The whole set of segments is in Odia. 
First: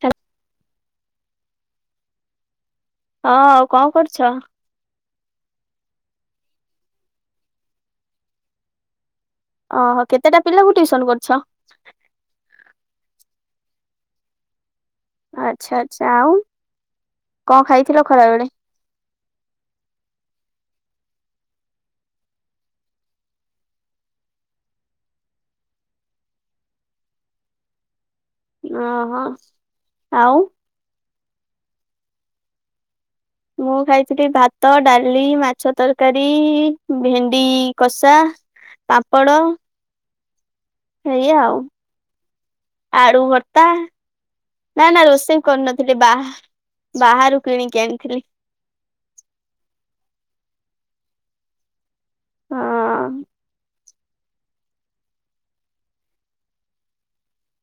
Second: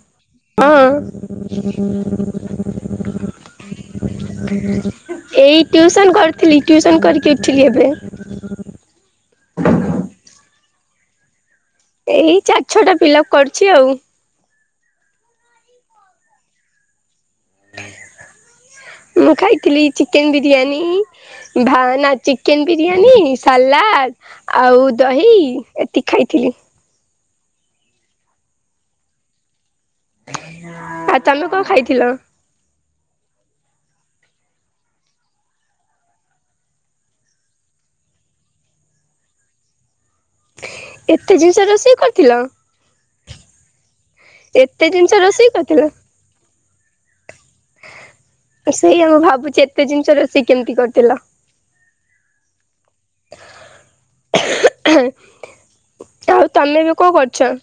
ସ ହଁ ହଁ ଆଉ କଂ କରୁଚ? ହୁଁ ଏଇ ଟିଉସନ କରିଥିଲି। ଟିଉସନ କରିକି ଉଠିଲି ଏବେ। ଓହୋ କେତେଟା ପିଲାକୁ ଟିଉସନ କର? ଏଇ ଚାରି ଛଅଟା ପିଲାକୁ କରୁଚି ଆଉ। ଆଚ୍ଛା ଆଚ୍ଛା ଆଉ କଂ ଖାଇଥିଲ ଖରା ବେଳେ? ମୁ ଖାଇଥିଲି ଚିକେନ ବିରିୟାନୀ। ଭ ନା ଚିକେନ ବିରିୟାନୀ ସାଲାଦ- - ଆଉ ଦହି ଏତିକି ଖାଇଥିଲି। ଓହୋ - -ଆଉ। ଆଉ ତମେ କଂ ଖାଇଥିଲ? ମୁଁ ଖାଇଥିଲି ଭାତ ଡାଲି, ମାଛ ତରକାରୀ, ଭେଣ୍ଡି କଷା- - ପାପଡ଼ - - ସେଇା ଏତେ ଜିନିଷ ଆଉ ରୋଷେଇ କରିଥିଲ ଆଳୁ ଭର୍ତା- - ଏତେ ନା ନା ଜିନିଷ ରୋଷେଇ କରିଥିଲ? କରନଥିଲି ବା ବାହାରୁ କିଣିକି ଆଣିଥିଲି। ସେଇଆ ମୁଁ ଭାବୁଛି ଏତେ ଜିନିଷ ରୋଷେଇ କେମିତି କରିଥିଲଥିଲ? ହଁ ତମେ ଏବେ କଣ କରୁଛ?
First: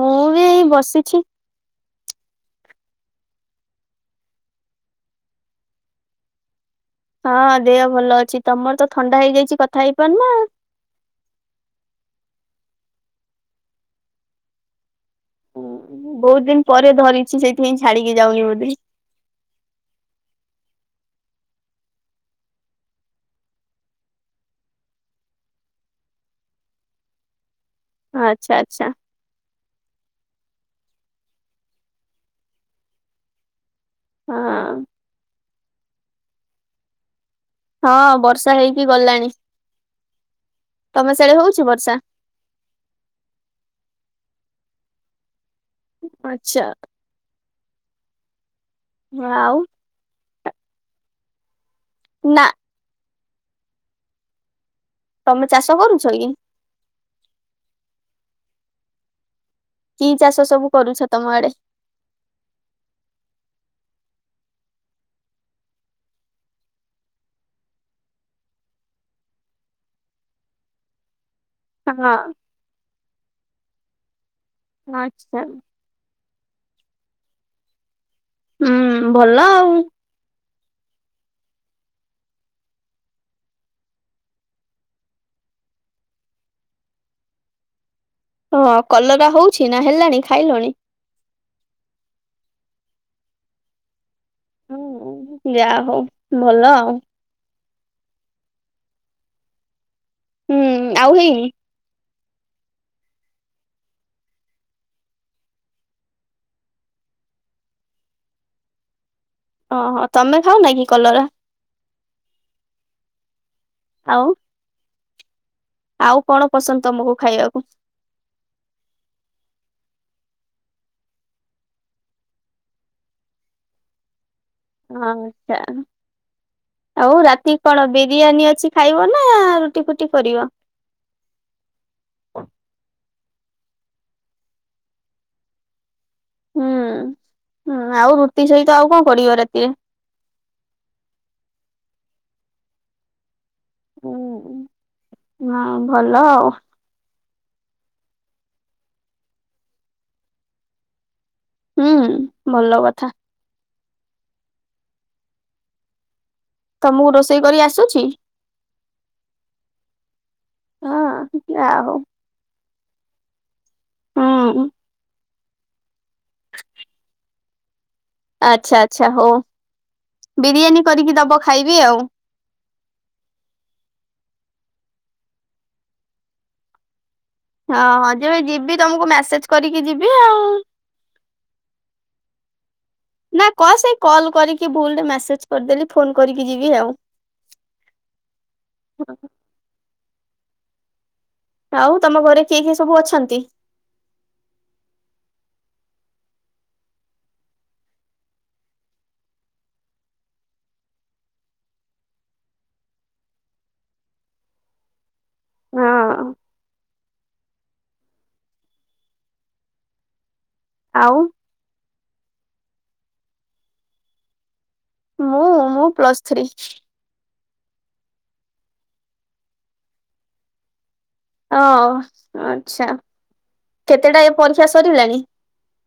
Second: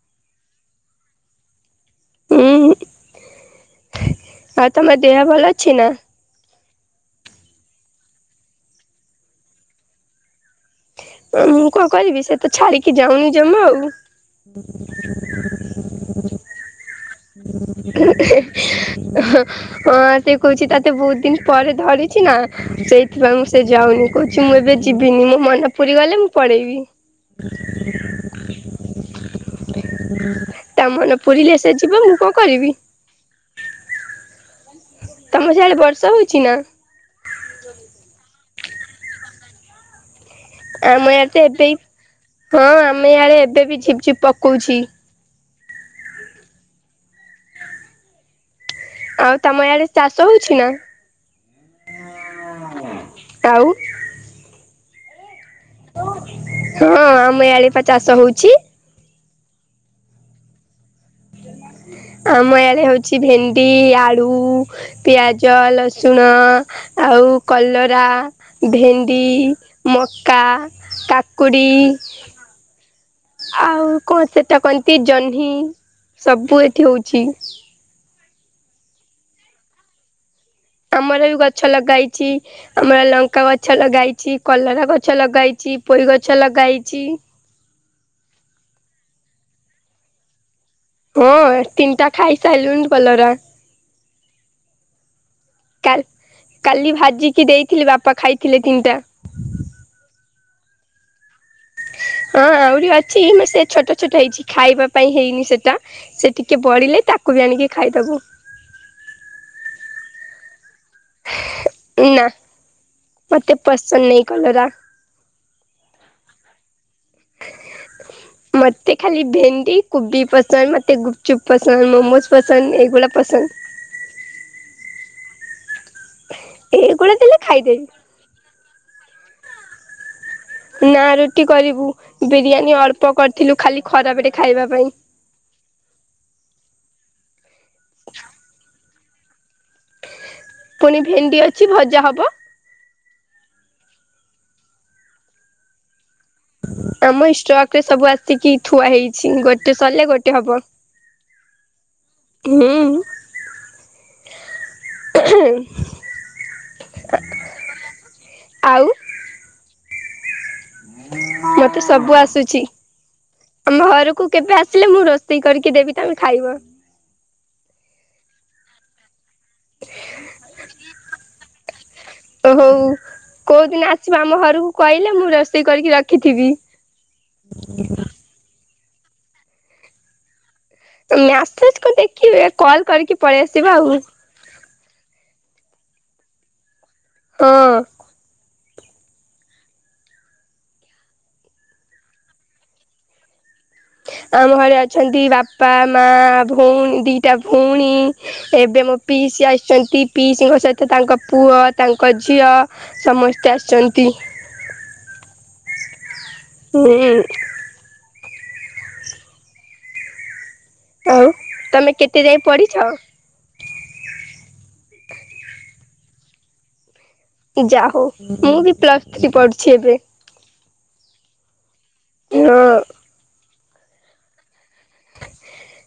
ମୁଁ ବି ଏଇ ବସିଛି। ଉୁଁ ଆଉ ତମର ଦେହ ଭଲ ଅଛି ନା? ହଁ ଦେହ ଭଲ ଅଛି ତମର ତ ଥଣ୍ଡା ହେଇଯାଇଛି କଥା ହେଇପାରୁ ନ। ମୁଁ କଣ କରିବି ସେ ତ ଛାଡିକି ଯାଉନି ଜମା ଆଉ। ଦେ ଁ ବହୁତ ଦିନ ପରେ ଧରିଛି ସେଇଥିପାଇଁ ଛାଡିକି ଯାଉନି ବୋଧେ? ହଁ ହଁ ସେ କହୁଛି ତାତେ ବହୁତ ଦିନ ପରେ ଧରିଛି ନା ସେଇଥିପାଇଁ ମୁଁ ସେ ଯାଉନି। କହୁଛି ମୁଁ ଏବେ ଯିବିନି ମୋ ମନେ ପୁରି ଗଲେ ମୁଁ ପଳେଇବି। ଆଛା ଆଚ୍ଛା ତା ମନେ ପୁୁରିଲେ ସେ ଯିବ ମୁ କଣ କରିବି? ହଁ ତମ ସିଆଡ଼େ ବର୍ଷ ହଉଛି ନା? ହଁ ବର୍ଷା ହେଇକି ଗଲାଣି। ଆମ ତମେ ସିଆଡେ ୟଡେ ହଉଛି ତ ଏବେ ବର୍ଷା? ହଁ ଆମେ ୟାଡେ ଏବେ ବି ଝିପଝପ ପକଉଛି। ଆଛା ଆଉ ତମ ୟଡେ ଚାଷ ହଉଛି ନା? ନା ଆଉ ତମେ ଚାଷ କରୁଛ କି? ହଁ ଆମ ଏଆଡେ ପା ଚାଷ ହଉଛି। କି ଚାଷ ସବୁ କରୁଛ ତମ ଆଡେ? ଆମ ୟାରେ ହଉଛି ଭେଣ୍ଡି ଆଳୁ ପିଆଜ ଲସୁଣ ଆଉ କଲରା। ଭେଣ୍ଡି ମକା କାକୁଡ଼ି। ହଁ ଆଉ କଣ ସେଟା କହନ୍ତି ଆଚ୍ଛା। ଜହ୍ନି ସବୁ ଏଠି ହଉଛି। ହୁଁ ଭଲ ଆଉ। ଆମର ବି ଗଛ ଲଗା ହେଇଛି। ଆମର ଲଙ୍କା ଗଛ ଲଗେଇଛି କଲରା ଗଛ ଲଗେଇଛି ପୋଇ ଗଛ ଲଗେଇଛି। ହଁ କଲରା ହଉଛି ନା ହେଲାଣି ଖାଇଲଣି? ହଁ ତିନିଟା ଖାଇସାରିଲୁଣି କଲରା। ଯାହା କା ହଉ ଭଲ ଆଉ କାଲି ଭାଜିକି ଦେଇଥିଲି ବାପା ଖାଇଥିଲେ ତିନିଟା ହୁଁ ଆଉ ହେଇନି। ହଁ ଆହୁରି ଅଛି ମ ସେ ଛୋଟ ଛୋଟ ହେଇଛି ଖାଇବା ପାଇଁ ହେଇନି ସେଟ। ସେ ଟିକେ ବଢିଲେ ତାକୁ ବି ଆଣିକି ଖାଇଦବୁ। ଓହୋ ତମେ ଖାଉନା କି କଲରା? ନା ମତେ ପସନ୍ଦ ନାଇଁ ଆଉ କଲରା। ଆଉ କଣ ପସନ୍ଦ ତମକୁ ଖାଇବାକୁ? ମତେ ଖାଲି ଭେଣ୍ଡି କୋବି ପସନ୍ଦ ମତେ ଗୁପଚୁପ୍ ପସନ୍ଦ ମୋମୋଜ ପସନ୍ଦ ଏଇଗୁଡା ପସନ୍ଦ। ହ ଆଚଛା ଏଇଗୁଡା ଆଉ ଦେଲେ ରାତି ଖାଇଦେବି କଣ ବି ବିରିୟାନୀ ଅଛି ଖାଇବ ନା ରୁଟି ଫୁଟି କରିବ? ନା ରୁଟି କରିବୁ ବିରିୟାନୀ ଅଳ୍ପ କରିଥିଲୁ ଖାଲି ଖରାପ ରେ ଖାଇବା ପାଇଁ। ହୁଁ ହଁ ଆଉ ରୁଟି ସହିତ ଆଉ କଣ କରିବ ରାତିରେ? ପୁଣି ଭେଣ୍ଡି ଅଛି ଭଜା ହବ। ହ ହଁ ଭଲ ଆଉ। ଆମ ଇଷ୍ଟକରେ ସବୁ ଆସିକି ଥୁଆ ହେଇଛି ଗୋଟେ ସରିଲେ ଗୋଟେ ହବ। ହୁଁ ଭଲ କଥା ହୁଁ ଏହେ ତମୁକୁ ରୋଷେଇ କରି ଆସୁଛି? ଆଉ ହଁ ଯା ମତେ ହଉ ସବୁ ଆସୁଛି ଆମ ଘରକୁ କେବେ ହୁଁ ଆସିଲେ ମୁଁ ର ରୋଷେଇ କରିକି ଦେବି ତମେ ଖାଇବ। ଆଛା ଆଛା ହଉ ବିରିୟାନୀ କରିକି ଦବ ଖାଇବି ଆଉ। ଓ ହଉ କୋଉଦିନ ଆସିବ ଆମ ଘରକୁ କହିଲେ ମୁଁ ରୋଷେଇ କରିକି ରଖିଥିବି। ହଁଁ ଯେବେ ଯିବି ତମକୁ ମେସେଜ କରିକି ଯିବି ଆଉ। ମ୍ୟାସେଜ କୁ ଦେଖିବେ କଲ୍ କରିକି ପଳେଇ ନା କ ଆସିବା ଆଉ ସେଇ ହଁ। କଲ୍ କରିକି ଭୁଲରେ ମେସେଜ କରିଦେଲି ଫୋନ କରିକି ଯିବି ଆଉ। ହଁ। ହଁ। ଆଉ ତମ ଘରେ କିଏ କିଏ ସବୁ ଅଛନ୍ତି? ଆମ ଘରେ ଅଛନ୍ତି ବାପା ମା ଭଉଣୀ ଦିଟା ଭଉଣୀ। ଏବେ ମୋ ପିଇସି ଆସିଛନ୍ତି ପିଇସିଙ୍କ ସହିତ ତାଙ୍କ ପୁଅ ତାଙ୍କ ଝିଅ। ସମସ୍ତେ ଆସିଛନ୍ତି। ହଁ। [unintelligible] ଆଉ। ତମେ କେତେ ଯାଇ ପଢିଛ? ମୁଁ ମୁଁ ପ୍ଲସ୍ ଥ୍ରୀ। ଯା ହଉ ମୁଁ ବି ପ୍ଲସ ଥ୍ରୀ ପଢୁଛି ଏବେ। ଓ ହଁ। ଆଛା କେତେଟା ଏ ପରୀକ୍ଷା ସରିଲାଣି?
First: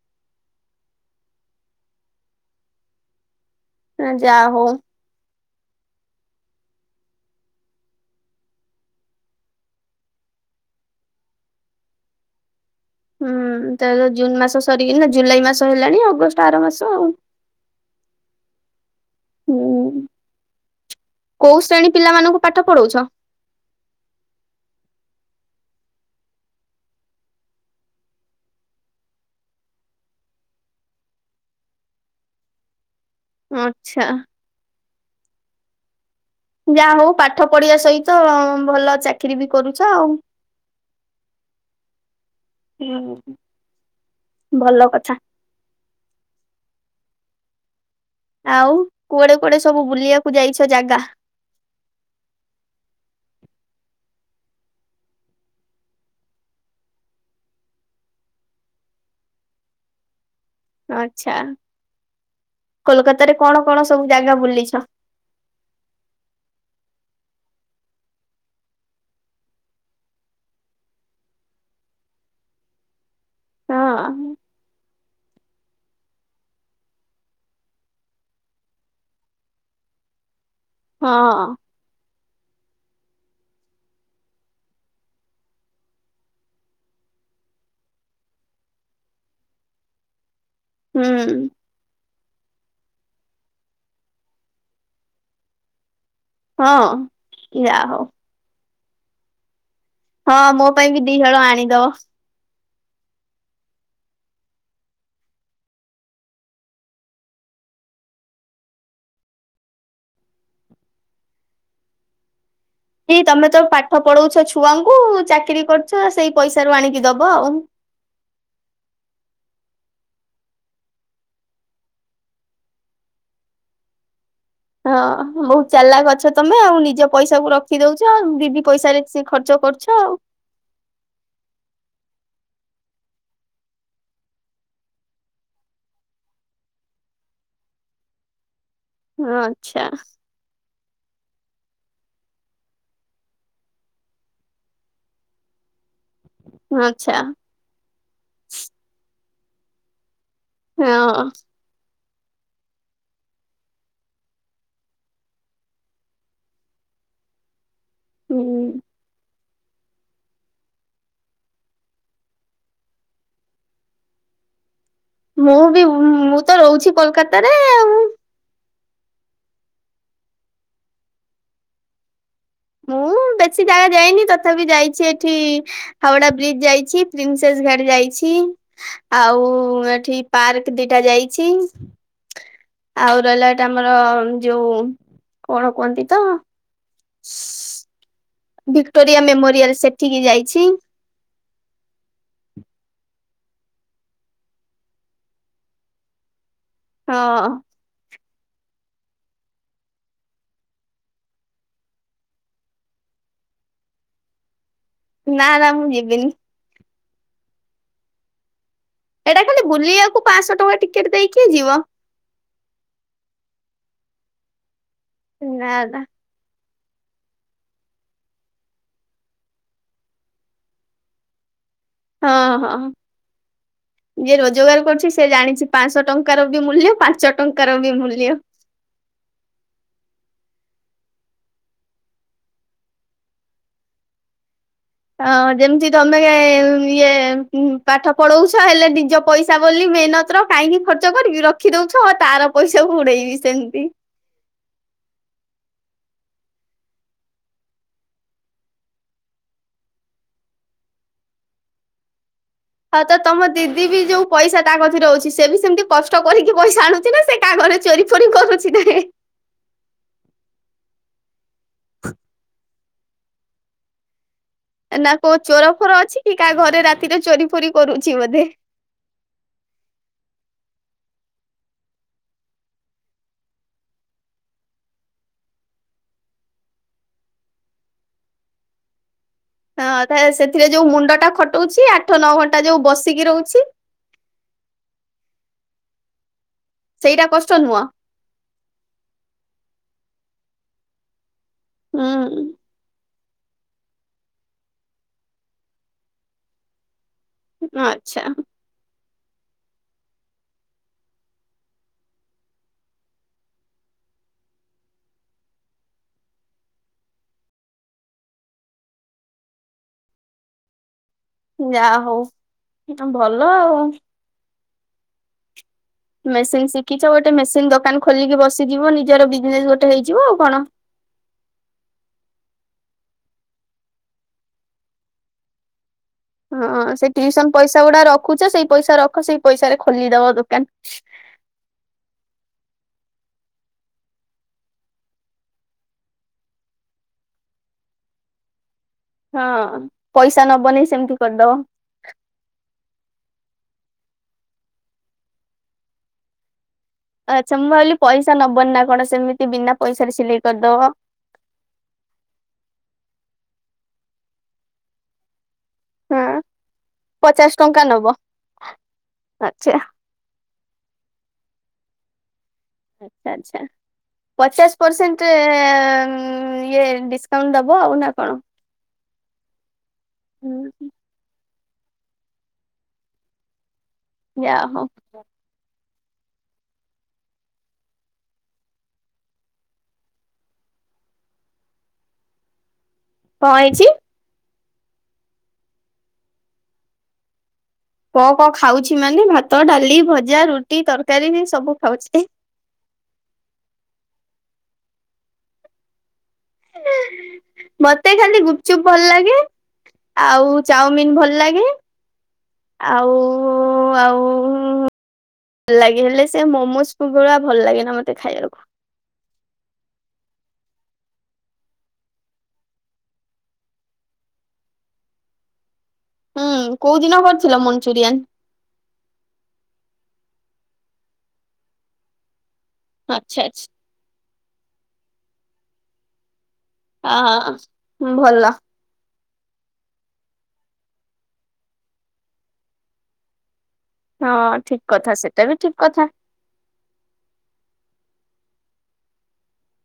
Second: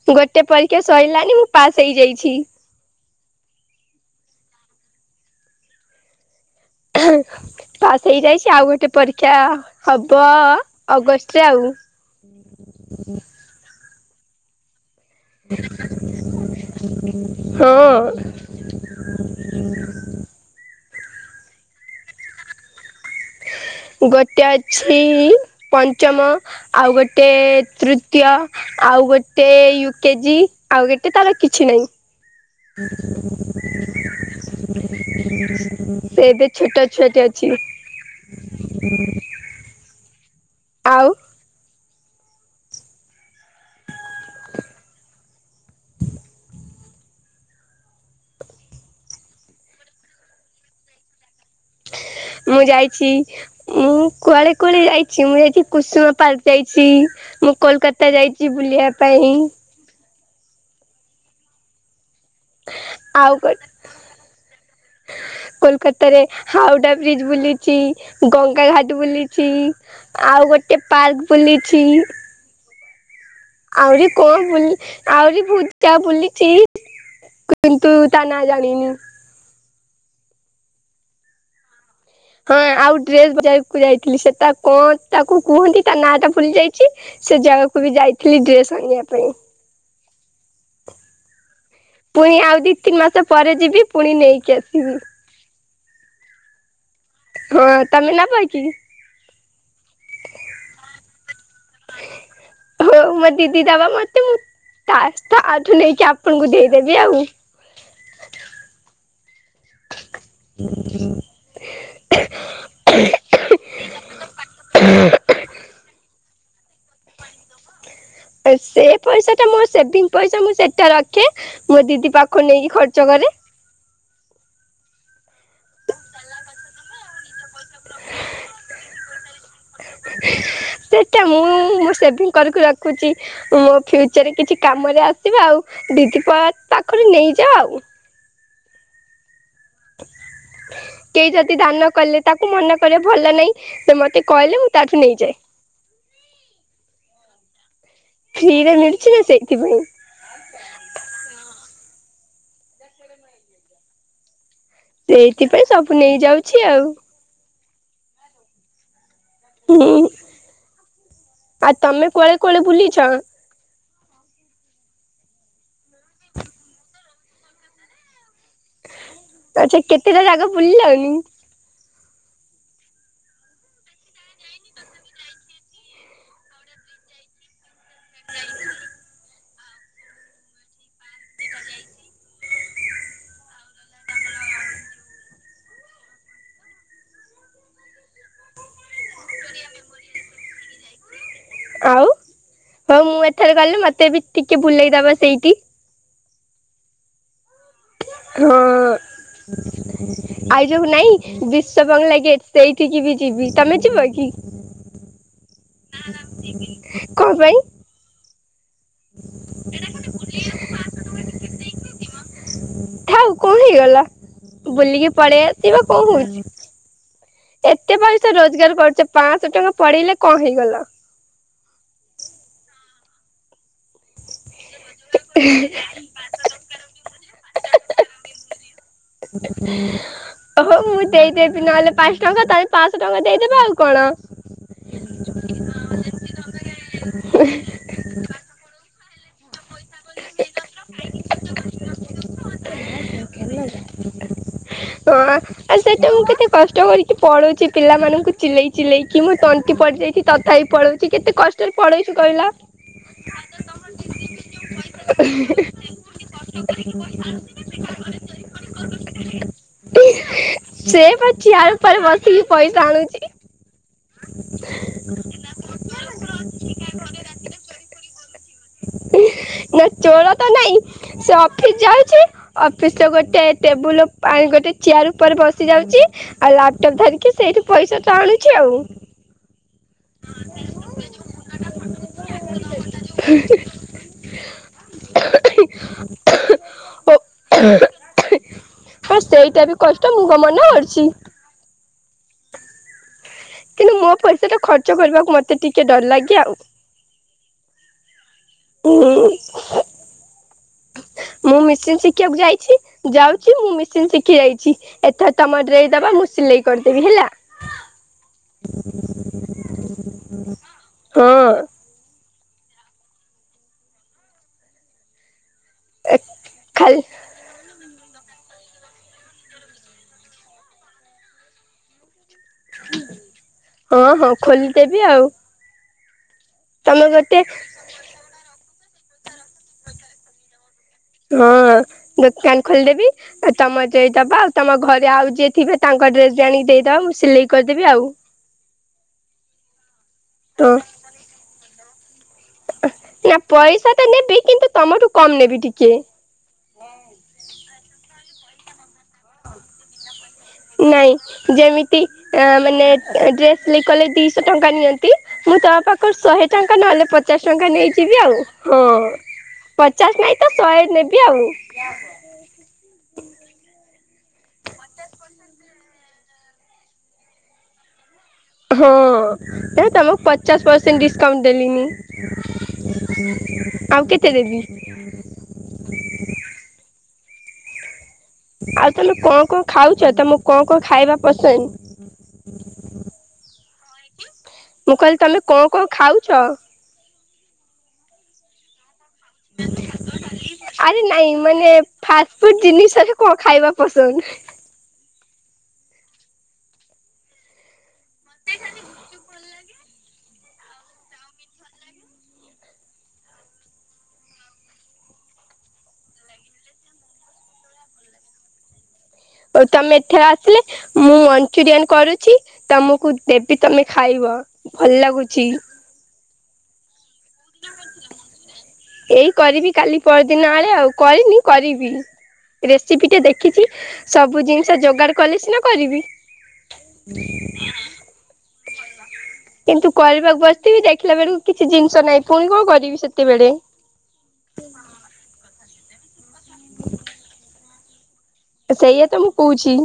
ଗୋଟେ ପରୀକ୍ଷା ସରିଲାନି ମୁଁ ପାସ୍ ହେଇଯାଇଛି। ନା ଯାହଉ। ପାସ୍ ହେଇଯାଇଛି ଆଉ ଗୋଟେ ପରୀକ୍ଷା ହବ ଅଗଷ୍ଟରେ ଆଉ। ହୁଁ ତାର ଯୋଉ ଜୁନ ମାସ ସରିକିନା ଜୁଲାଇ ମାସ ହେଲାଣି ଅଗଷ୍ଟ ଆର ମାସ ଆଉ। ହଁ ହୁଁ କୋଉ ଶ୍ରେଣୀ ପିଲାମାନଙ୍କୁ ପାଠ ପଢଉଛ? ଗୋଟେ ଅଛି ପଞ୍ଚମ ଆଉ ଗୋଟେ ତୃତୀୟ। ଆଉ ଗୋଟେ ୟୁ କେଜି ଆଉ ଗୋଟେ ତାର କିଛି ନହିଁ। [unintelligible] ଆଛା। [unintelligible] ଯାହା ହଉ ଛୁଆଟେ ପାଠ ଅଛି ପଢିବା ସହିତ ଭଲ ଚାକିରୀ ବି କରୁଛ ଆଉ। ଆଉ। ହ ଭଲ କଥା। ଆଉ କୁଆଡେ କୁଆଡେ ସବୁ ବୁଲିବାକୁ ଯାଇଛ ଜାଗା? ମୁଁ ଯାଇଛି ମୁଁ କୁଆଡେ କୁଆଡେ ଯାଇଛି ମୁଁ ଯାଇଛିି କୁସୁମା ପାର୍କ ଯାଇଛି। ମୁଁ କୋଲକାତା ଯାଇଛି ବୁଲିବା ପାଇଁ। ଆଚ୍ଛା, କୋଲକତାରେ କଣ କଣ ସବୁ ଜାଗା ବୁଲିଛ? କୋଲକତାରେ ହାଉଡା ବ୍ରିଜ ବୁଲିଚି, ଗଙ୍ଗା ଘାଟ ବୁଲିଚି। ଆଉ ଗୋଟେ ପାର୍କ ବୁଲିଛି। ହଁ ଆହୁରି କଣ ବୁଲି ଆଉରି ବୁ ଯା ବୁଲିଚି କିନ୍ତୁ ତା ନାଁ ଜାଣିନି। ହଁ। ହଁ ଆଉ ଡ୍ରେସ [unintelligible] ଯାଇଥିଲି ସେଟା କଣ ତାକୁ କୁହନ୍ତି ତା ନାଁ ଟା ଭୁଲି ଯାଇଛି। ସେ ଜାଗାକୁ ବି ଯାଇଥିଲି ଡ୍ରେସ ଆଣିବା ପାଇଁ। ହୁଁ। ପୁଣି ଆଉ ଦିଇ ତିନି ମାସ ପରେ ଯିବି ପୁଣି ନେଇକି ଆସିବି। ହଁ। ହଁ, ଯା ହଉ ତମେ ନବ କି? ହଁ ମୋ ପାଇଁ ବି ଦି ହଳ ଆଣିଦବ। ହଉ ମୋ ଦିଦି ଦବ ମତେ ମୁଁ ତା ତାଆ ଠୁ ନେଇକି ଆପଣଙ୍କୁ ଦେଇଦେବି ଆଉ। [unintelligible] କି ତମେ ତ ପାଠ ପଢଉଛ ଛୁଆଙ୍କୁ ଚାକିରି କରୁଛ ସେଇ ପଇସା ରୁ ଆଣିକି ଦବ ଆଉ। ସେ ପଇସା ଟା ମୋ ସେଭିଙ୍ଗ ପଇସା ମୁଁ ସେଟା ରଖେ। ମୋ ଦିଦି ପାଖରୁ ନେଇକି ଖର୍ଚ୍ଚ କରେ। ହଁ ବହୁତ ଚାଲାଖ ଅଛ ତମେ ଆଉ। ନିଜ ପଇସାକୁ ରଖିଦଉଛ ଆଉ। ଦିଦି ପଇସାରେ ସେ ଖର୍ଚ୍ଚ କରୁଛ ଆଉ। ସେଟା ମୁଁ ମୁଁ ସେଭିଙ୍ଗ କରିକି ରଖୁଛି। ମୋ ଫ୍ୟୁଚରରେ କିଛି କାମରେ ଆସିବ ଆଉ ଦିଦି ପା ପାଖରୁ ନେଇଯା ଆଉ। ଆଚ୍ଛା। କେହି ଯଦି ଦାନ କଲେ ତାକୁ ମନା କରିବା ଭଲ ନାହିଁ। ସେ ମତେ କହିଲେ ମୁଁ ତା ଠୁ ନେଇଯାଏ। ଆଚ୍ଛା। ଫ୍ରିରେ ମିଳୁଛି ନା ସେଇଥିପାଇଁ। ହଁ। ସେଇଥିପାଇଁ ସବୁ ନେଇ ଯାଉଛି ଆଉ। ହୁଁ। ହୁଁ, ଆଉ ତମେ କୁଆଳେ କୁଆଳେ ବୁଲିଛ? ମୁଁ ବି ମୁଁ ତ ରହୁଛି କୋଲକାତାରେ ଆଉ। ଆଚ୍ଛା କେତେଟା ଜାଗା ବୁଲିଲନି? ମୁଁ ବେଶୀ ଜାଗା ଯାଇନି ତଥାପି ଯାଇଛି ଏଠି ହାୱଡ଼ା ବ୍ରିଜ ଯାଇଛି, ପ୍ରିନ୍ସେସ୍ ଘାଟ୍ ଯାଇଛି। ଆଉ ଏଠି ପାର୍କ ଦିଟା ଯାଇଛି। ଆଉ ରହିଲା ଏଟା ଆମର ଯୋଉ କଣ କୁହନ୍ତି ତ ଭିକ୍ଟୋରିଆ ମେମୋରିଆଲ ସେଠିକି ଯାଇଛି। ଆଉ ହଉ ମୁଁ ଏଥରେ ଗଲେ ମତେ ବି ଟିକେ ବୁଲେଇଦବ ସେଇଠି। ହଁ। ହଁ। ଆଉ ଯୋଉ ନାଇଁ ବିଶ୍ଵବଙ୍ଗଲା ଗେଟ ସେଇଠିକି ବି ଯିବି। ତମେ ଯିବ କି? ନା ନା ମୁଁ ଯିବିନି। କଣ ପାଇଁ? ଏଟା ଖାଲି ବୁଲିବାକୁ ପାଆଁଶ ଟଙ୍କା ଟିକେଟ ଦେଇ କିଏ ଯିବ? ଥାଉ କଣ ହେଇଗଲା ବୁଲିକି ପଳେଇ ନା ଆସିବା ନା କଣ ହଉଛି। ଏତେ ପଇସା ରୋଜଗାର କରୁଛ ପାଆଁଶ ଟଙ୍କା ପଳେଇଲେ କଣ ହେଇଗଲା? ହଁ ହଁ। ଯିଏ ରୋଜଗାର କରୁଛି ସେ ଜାଣିଛି ପାଞ୍ଚଶହ ଟଙ୍କାର ବି ମୂଲ୍ୟ ପାଞ୍ଚ ଟଙ୍କାର ବି ମୂଲ୍ୟ। ହ ଓହୋ ମୁଁ ଦେଇଦେବି ନହେଲେ ପାଞ୍ଚଶହ ଟଙ୍କା ତାହେଲେ ପାଞ୍ଚଶହ ଟଙ୍କା ଦେଇଦେବ ଆଉ କଣ। ହଁ ଯେମିତି ତମେ ଇଏ ପାଠ ପଢଉଛ ହେଲେ ନିଜ ପଇସା ବୋଲି ମେହନତ କାହିଁକି ଖର୍ଚ୍ଚ କରିବି ରଖି ଦେଉଛ ତାର ପଇସାକୁ ଉଡ଼େଇବିଯ [unintelligible] ଆଉ ସେଇଟା ମୁଁ କେତେ କଷ୍ଟ କରିକି ପଳଉଛି ପିଲାମାନଙ୍କୁ ଚିଲେଇ ଚିଲେଇକି ମୁଁ ତଣ୍ଟି ପଡି଼ଯାଇଛି ତଥାପି ପଳଉଛି। କି କେତେ କଷ୍ଟରେ ପଳଉଛି କହିଲ। ହଉ ତ ତମ ଦିଦି ବି ଯୋଉ ପଇସା ତା ଗଛରେ ରହୁଛି ସେ ବି ସେମିତି କଷ୍ଟ କରିକି ପଇସା ଆଣୁଛି ନା ସେ କା ଘରେ ଚୋରି ଫୋରି କରୁଛି ଯେ ସେ ପା ଛିଆଳୁ ପାଳୁ ପସିକି ପଇସା ଆଣୁଛି। ନା କୋଉ ଚୋର ଫୋର ଅଛି କି କାହା ଘରେ ରାତିରେ ଚୋରି ଫୋରି କରୁଛି ବୋଧେ। ନା ଚୋର ତ ନାଇଁ ସେ ଅଫିସ ଯାଉଛି। ଅଫିସ ର ଗୋଟେ ଟେବୁଲ ଗୋଟେ ଚେୟାର ଉପରେ ବସି ଯାଉଛି। ଆଉ ଲାପଟପ୍ ଧରିକି ସେଇଠି ପଇସା ତ ଆଣୁଛି ଆଉ। ହଁ ତା ସେଥିରେ ଯୋଉ ମୁଣ୍ଡ ଟା ଖଟଉଛି ଆଠ ନଅ ଘଣ୍ଟା ଯୋଉ ବସିକି ରହୁଛି ସେଇଟା କଷ୍ଟ ନୁହଁ? ହଁ ସେଇଟା ବି କଷ୍ଟ ମୁଁ କଣ ମନା କରୁଛି। ହୁଁ। କିନ୍ତୁ ମୋ ପଇସା ଟା ଖର୍ଚ୍ଚ କରିବାକୁ ମତେ ଟିକେ ଡର ଲାଗେ ଆଉ। ଆଚ୍ଛା। ହୁଁ। ମୁଁ ମେସିନ୍ ଶିଖିବାକୁ ଯାଇଛି ଯାଉଛି ମୁଁ ମେସିନ୍ ଶିଖି ଯାଇଛି। ଏଥର ତମର ଡ୍ରେ ଦବା ମୁଁ ସିଲେଇ କରିଦେବି ହେଲା? ହଁ। ଯାହା ହଉ ଭଲ ଆଉ। ମେସିନ ଖାଲି ଶିଖିଛ ଗୋଟେ ମେସିନ ଦୋକାନ ଖୋଲିକି ବସିଯିବ ନିଜର ବିଜନେସ ଗୋଟେ ହେଇଯିବ ଆଉ କଣ। ହଁ ହଁ ଖୋଲିଦେବି ଆଉ ହଁ ତମେ ସେ ଗୋଟେ ଟିଉସନ ପଇସା ଗୁଡା ରଖୁଛ ସେଇ ପଇସା ରଖ ସେଇ ପଇସାରେ ଖୋଲିଦବ ଦୋକାନ। ହଁ ଦୋକାନ ଖୋଲିଦେବି ଆ ତମ ଡ୍ରେସ ଦବ ଆଉ ତମ ଘରେ ଆଉ ଯିଏ ଥିବେ ତାଙ୍କ ଡ୍ରେସ ବି ଆଣିକି ଦେଇଦବ ମୁଁ ସିଲେଇ କରିଦେବି ଆଉ ହଁ ପଇସା ହଁ ନବନି ସେମିତି କରିଦବ। ନାଁ ପଇସା ତ ନେବି କିନ୍ତୁ ତମଠୁ କମ ନେବି ଟିକେ। ଆଚ୍ଛା ମୁଁ ଭାବିଲି ପଇସା ନବନି ନା କଣ ସେମିତି ବିନା ପଇସାରେ ସିଲେଇ କରିଦବ ନାଇଁ। ଯେମିତି ଆ ମାନେ ଏଁ ଡ୍ରେସ ସିଲେଇ କଲେ ଦିଶହ ଟଙ୍କା ନିଅନ୍ତି ମୁଁ ତମ ପାଖ ଖରୁ ହଁ। ଶହେ ଟଙ୍କା ନହେଲେ ପଚାଶ ଟଙ୍କା ନେଇଯିବି ଆଉ ହଁ ଆଚ୍ଛା। ପଚ ଚାଷ ନାଇଁ ତ ଶହେ ନେବି ଆଉ। [inaudible] ଏଟା ଆଚ୍ଛା। ପଚାଶ ପରସେଣ୍ଟ ଏ ଉଁ ଇଏ ଡିସକାଉଣ୍ଟ ଦବ ଆଉ ନା କଣ? ହଁ ଏ ତମକୁ ପଚାଶ ପରସେଣ୍ଟ ଡିସକାଉଣ୍ଟ ଡେଲି ନୁହେଁ ଆଉ କେତେ ଯା ଦେବି ହୋଉ। ଆଉ ତମେ କଣ କଣ ଖାଉଚ ତମକୁ କଣ କଣ ଖାଇବା ପସନ୍ଦ? କଣ ହେଇଚି? ମୁଁ କହିଲି ତମେ କଣ କଣ ଖାଉଚ? କଣ କଣ ଖାଉଚି ମାନେ ଭାତ, ଡାଲି, ଭଜା, ରୁଟି, ତରକାରୀ ମୁଁ ସବୁ ଖାଉଚି। କୋଉ ଜିନିଷରେ କଣ ଖାଇବା ପସନ୍ଦ? ନାଁ ନାଁ। ମତେ ଖାଲି ଗୁପଚୁପ୍ ଭଲ ଲାଗେ ଆଉ ଚାଉମିିନ ଭଲ ଲାଗେ। ଆଉ ଆଉ ଭଲ ଲାଗେ ହେଲେ ସେ ମୋମୋଜ ପୁର୍ବଭଳିଆ ଭଲ ଲାଗେନା ମତେ ଖାଇବାକୁ। ହୋଉ ତମେ ଏଠାରେ ଆସିଲେ ମୁଁ ମଞ୍ଚୁରିଆନ କରୁଚି ତମକୁ ଦେବି ତମେ ଖାଇବ ଭଲ ଲାଗୁଚି। ହୁଁ କୋଉ ଦିନ କରିଥିଲ ମଞ୍ଚୁରିଆନ୍? ଏଇ କରିବି କାଲି ପହରଦିନ ଆଳେ ଆଉ କରିନି କରିବି। ରେସିପି ଟା ଆଚ୍ଛା ଦେଖିଚି ଆଚ୍ଛା ସବୁ ଜିନିଷ ଯୋଗାଡ କଲେ ସିନା କରିବି। ଆ ହଁ ହଁ ଭଲ। କିନ୍ତୁ କରିବାକୁ ବସିଥିବି ଦେଖିଲା ବେଳୁକୁ କିଛି ଜିନିଷ ନାହିଁ ଫୁଣି କଣ କରିବି ସେତେବେଳେ ହଁ ଠିକ୍ କଥା ସେଟା ବି ଠିକ୍ କଥା। ସେଇଆ ତ ମୁଁ କହୁଚି।